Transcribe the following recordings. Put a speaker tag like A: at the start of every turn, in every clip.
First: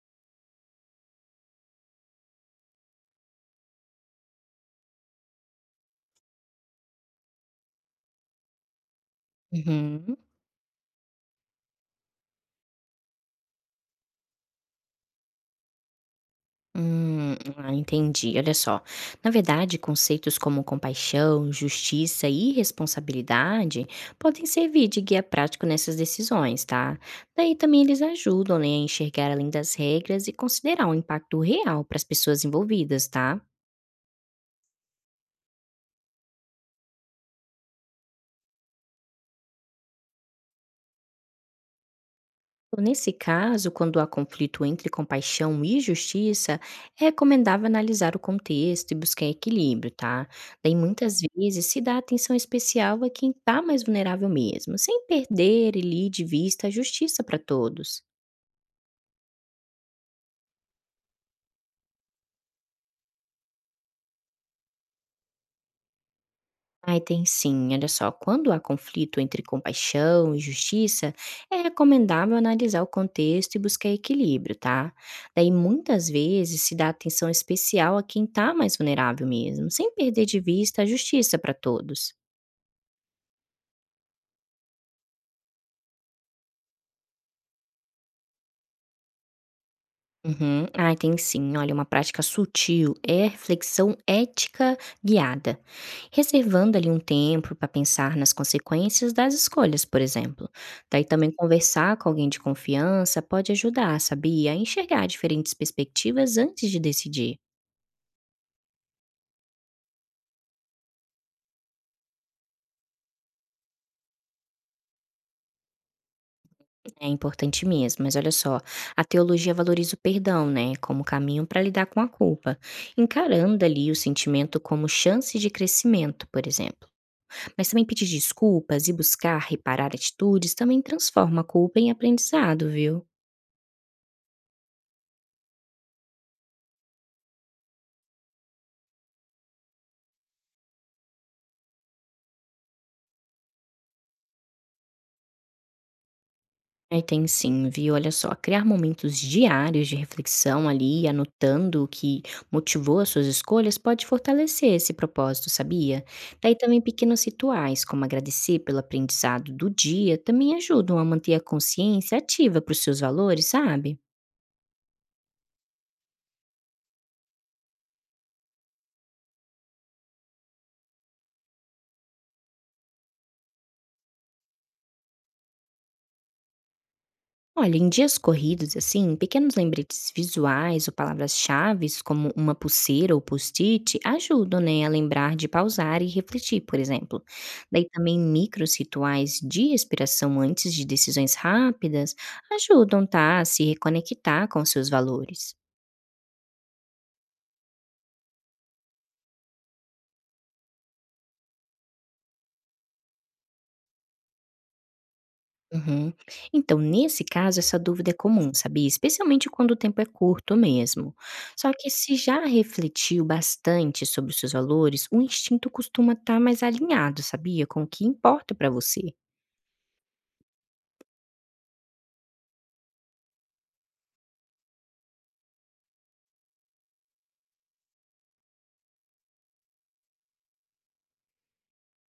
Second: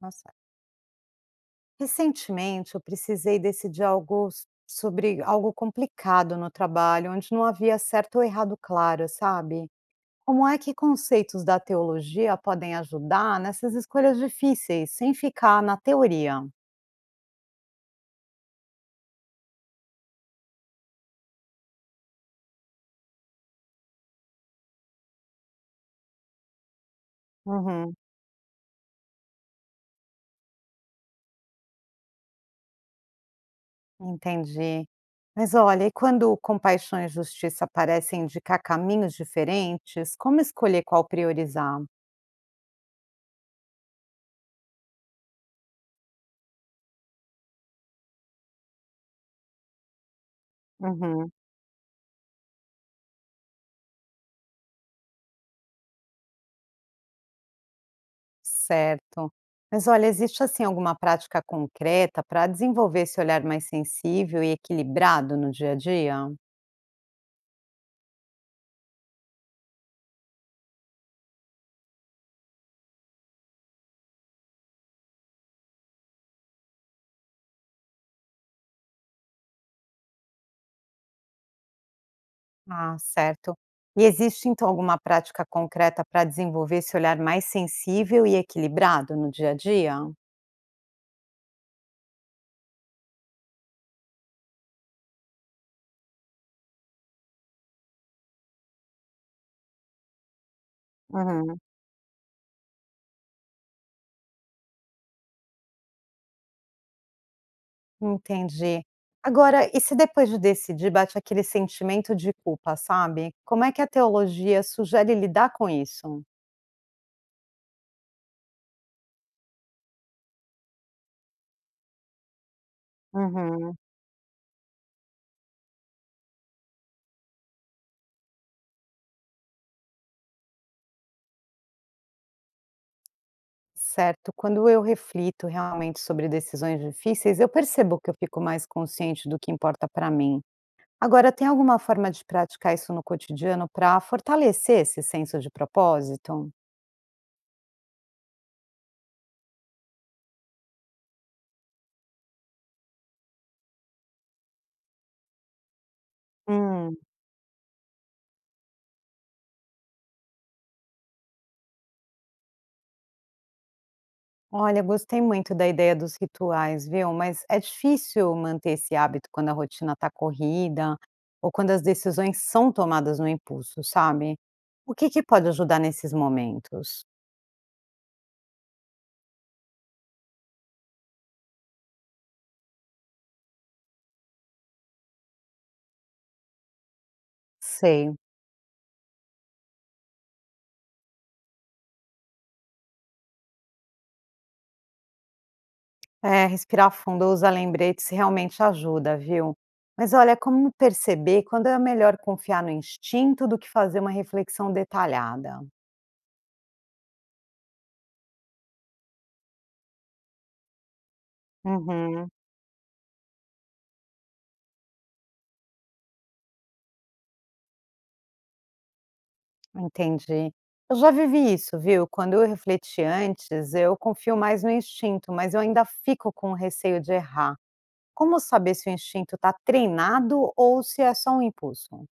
A: Nossa, recentemente eu precisei decidir algo sobre algo complicado no trabalho, onde não havia certo ou errado claro, sabe?
B: Uhum.
A: Como é que conceitos da teologia podem ajudar nessas escolhas difíceis, sem ficar na teoria?
B: Entendi. Olha só. Na verdade, conceitos como compaixão, justiça e responsabilidade podem servir de guia prático nessas decisões, tá? Daí também
A: Uhum,
B: eles ajudam, né, a enxergar além das regras e considerar o impacto real para as pessoas envolvidas, tá?
A: entendi. Mas olha, e quando compaixão e justiça parecem indicar caminhos diferentes, como escolher qual priorizar?
B: Nesse caso, quando há conflito entre compaixão e justiça, é recomendável analisar o contexto e buscar equilíbrio, tá? Daí muitas
A: Uhum.
B: vezes se dá atenção especial a quem está mais vulnerável mesmo, sem perder e de vista a justiça para todos.
A: Certo. Mas olha, existe assim alguma prática concreta para desenvolver esse olhar mais sensível e equilibrado no dia a dia?
B: Ai, tem sim. Olha só, quando há conflito entre compaixão e justiça, é recomendável analisar o contexto e buscar equilíbrio, tá? Daí, muitas vezes, se dá atenção especial a quem está mais vulnerável mesmo, sem perder de vista a justiça para todos.
A: Ah, certo. E existe então alguma prática concreta para desenvolver esse olhar mais sensível e equilibrado no dia a dia?
B: Uhum. Ai, tem sim. Olha, uma prática sutil é a reflexão ética guiada, reservando ali um tempo para pensar nas consequências das escolhas, por exemplo. Daí também
A: Uhum.
B: conversar com alguém de confiança pode ajudar, sabia? A enxergar diferentes perspectivas antes de decidir.
A: Entendi. Agora, e se depois de decidir bate aquele sentimento de culpa, sabe? Como é que a teologia sugere lidar com isso?
B: É importante mesmo, mas olha só, a teologia valoriza o perdão, né, como caminho para lidar com a culpa, encarando
A: Uhum.
B: ali o sentimento como chance de crescimento, por exemplo. Mas também pedir desculpas e buscar reparar atitudes também transforma a culpa em aprendizado, viu?
A: Certo. Quando eu reflito realmente sobre decisões difíceis, eu percebo que eu fico mais consciente do que importa para mim. Agora, tem alguma forma de praticar isso no cotidiano para fortalecer esse senso de propósito?
B: Aí tem sim, viu? Olha só, criar momentos diários de reflexão ali, anotando o que motivou as suas escolhas, pode fortalecer esse propósito, sabia? Daí também
A: Hum,
B: pequenos rituais, como agradecer pelo aprendizado do dia, também ajudam a manter a consciência ativa para os seus valores, sabe?
A: olha, gostei muito da ideia dos rituais, viu? Mas é difícil manter esse hábito quando a rotina está corrida ou quando as decisões são tomadas no impulso, sabe? O que que pode ajudar nesses momentos?
B: Olha, em dias corridos, assim, pequenos lembretes visuais ou palavras-chaves, como uma pulseira ou post-it, ajudam, né, a lembrar de pausar e refletir, por exemplo. Daí
A: Sei.
B: também micros rituais de respiração antes de decisões rápidas ajudam, tá, a se reconectar com seus valores.
A: É, respirar fundo ou usar lembretes realmente ajuda, viu? Mas olha, como perceber quando é melhor confiar no instinto do que fazer uma reflexão detalhada?
B: Uhum. Então, nesse caso, essa dúvida é comum, sabia? Especialmente quando o tempo é curto mesmo. Só que se
A: Uhum.
B: já refletiu bastante sobre os seus valores, o instinto costuma estar mais alinhado, sabia? Com o que importa para você.
A: Entendi. Eu já vivi isso, viu? Quando eu refleti antes, eu confio mais no instinto, mas eu ainda fico com o receio de errar. Como saber se o instinto está treinado ou se é só um impulso?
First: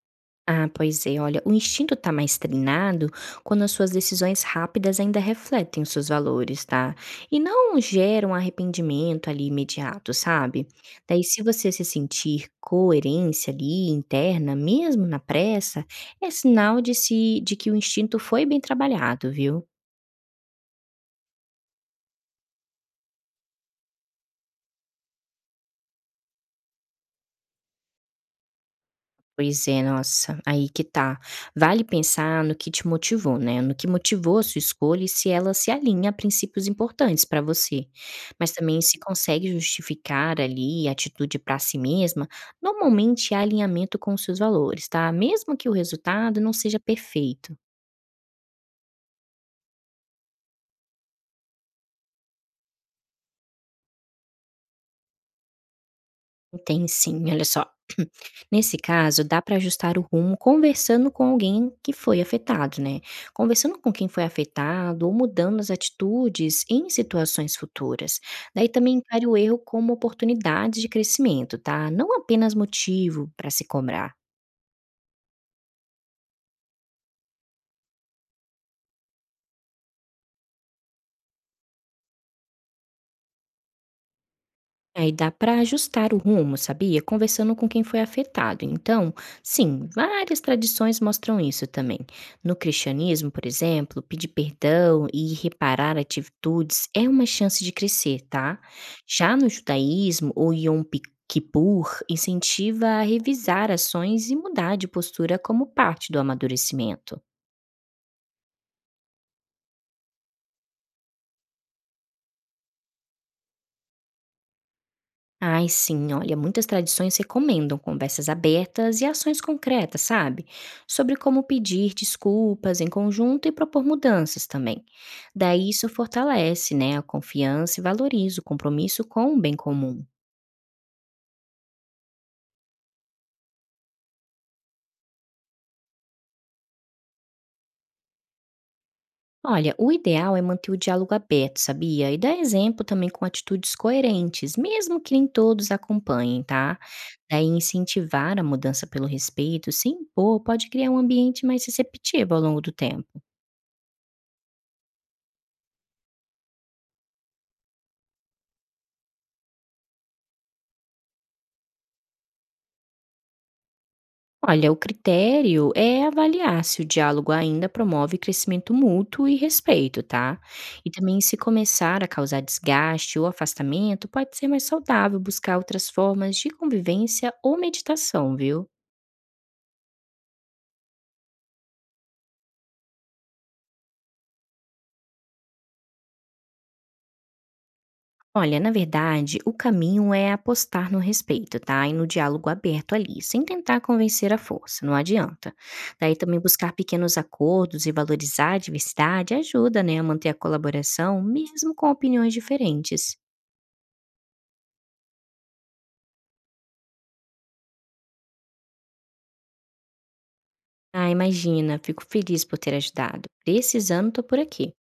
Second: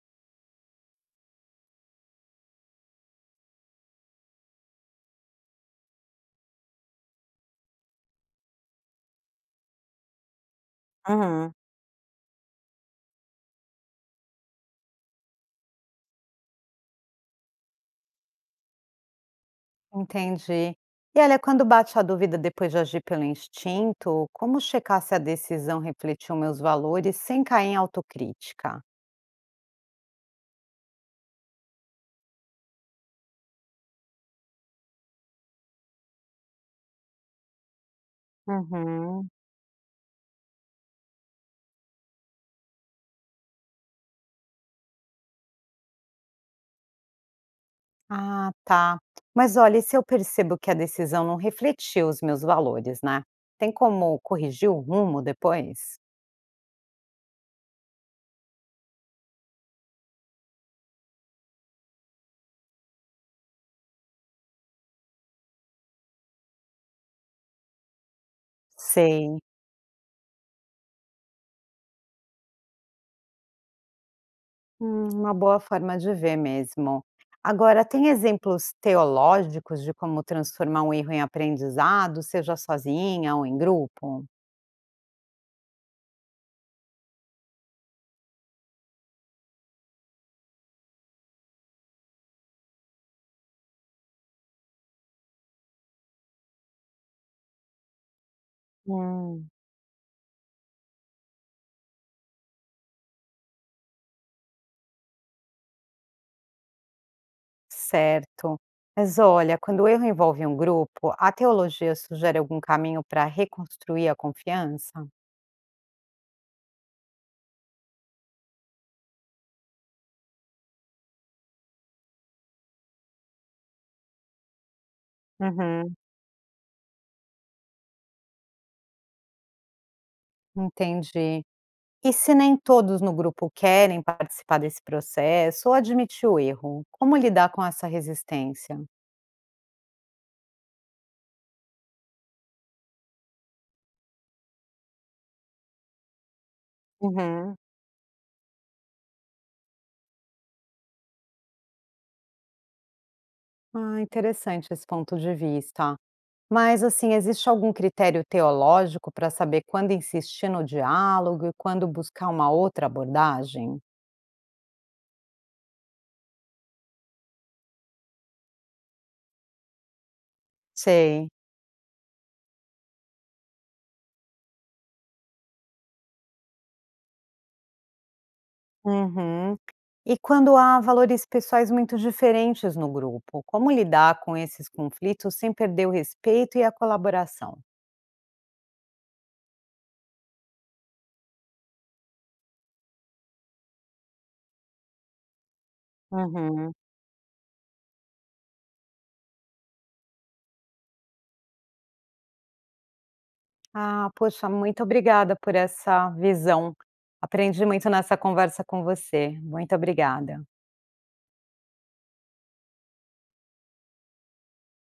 B: Ah, pois é, olha, o instinto tá mais treinado quando as suas decisões rápidas ainda refletem os seus valores, tá? E não geram arrependimento ali imediato, sabe? Daí, se
A: Uhum.
B: você se sentir coerência ali interna, mesmo na pressa, é sinal de, se, de que o instinto foi bem trabalhado, viu?
A: Entendi. E olha, quando bate a dúvida depois de agir pelo instinto, como checar se a decisão refletiu meus valores sem cair em autocrítica?
B: Pois é, nossa, aí que tá. Vale pensar no que te motivou, né? No que motivou a sua escolha e se ela se alinha a princípios importantes para você. Mas também se
A: Uhum.
B: consegue justificar ali a atitude para si mesma, normalmente há alinhamento com os seus valores, tá? Mesmo que o resultado não seja perfeito.
A: Ah, tá. Mas olha, e se eu percebo que a decisão não refletiu os meus valores, né? Tem como corrigir o rumo depois?
B: Tem sim, olha só. Nesse caso, dá para ajustar o rumo conversando com alguém que foi afetado, né? Conversando com quem foi afetado ou mudando as atitudes em situações futuras. Daí também encare o
A: Sei.
B: erro como oportunidade de crescimento, tá? Não apenas motivo para se cobrar.
A: Uma boa forma de ver mesmo. Agora, tem exemplos teológicos de como transformar um erro em aprendizado, seja sozinha ou em grupo?
B: Aí dá para ajustar o rumo, sabia? Conversando com quem foi afetado. Então, sim, várias tradições mostram isso também. No cristianismo, por exemplo, pedir perdão e reparar atitudes é uma chance de crescer, tá? Já no
A: Hum.
B: judaísmo, o Kippur incentiva a revisar ações e mudar de postura como parte do amadurecimento.
A: Certo. Mas olha, quando o erro envolve um grupo, a teologia sugere algum caminho para reconstruir a confiança?
B: Ai, sim, olha, muitas tradições recomendam conversas abertas e ações concretas, sabe? Sobre como pedir desculpas em conjunto e propor mudanças também. Daí isso
A: Uhum.
B: fortalece, né, a confiança e valoriza o compromisso com o bem comum.
A: Entendi. E se nem todos no grupo querem participar desse processo ou admitir o erro, como lidar com essa resistência?
B: Olha, o ideal é manter o diálogo aberto, sabia? E dar exemplo também com atitudes coerentes, mesmo que nem todos acompanhem, tá? Daí
A: Uhum.
B: incentivar a mudança pelo respeito, se impor, pode criar um ambiente mais receptivo ao longo do tempo.
A: Ah, interessante esse ponto de vista. Mas assim, existe algum critério teológico para saber quando insistir no diálogo e quando buscar uma outra abordagem?
B: Olha, o critério é avaliar se o diálogo ainda promove crescimento mútuo e respeito, tá? E também
A: Sei.
B: se começar a causar desgaste ou afastamento, pode ser mais saudável buscar outras formas de convivência ou meditação, viu?
A: Uhum. E quando há valores pessoais muito diferentes no grupo, como lidar com esses conflitos sem perder o respeito e a colaboração?
B: Olha, na verdade, o caminho é apostar no respeito, tá? E no diálogo aberto ali, sem tentar convencer à força, não adianta. Daí também buscar
A: Uhum.
B: pequenos acordos e valorizar a diversidade ajuda, né, a manter a colaboração, mesmo com opiniões diferentes.
A: Ah, poxa, muito obrigada por essa visão. Aprendi muito nessa conversa com você. Muito obrigada.
B: Ah, imagina, fico feliz por ter ajudado. Precisando, tô por aqui.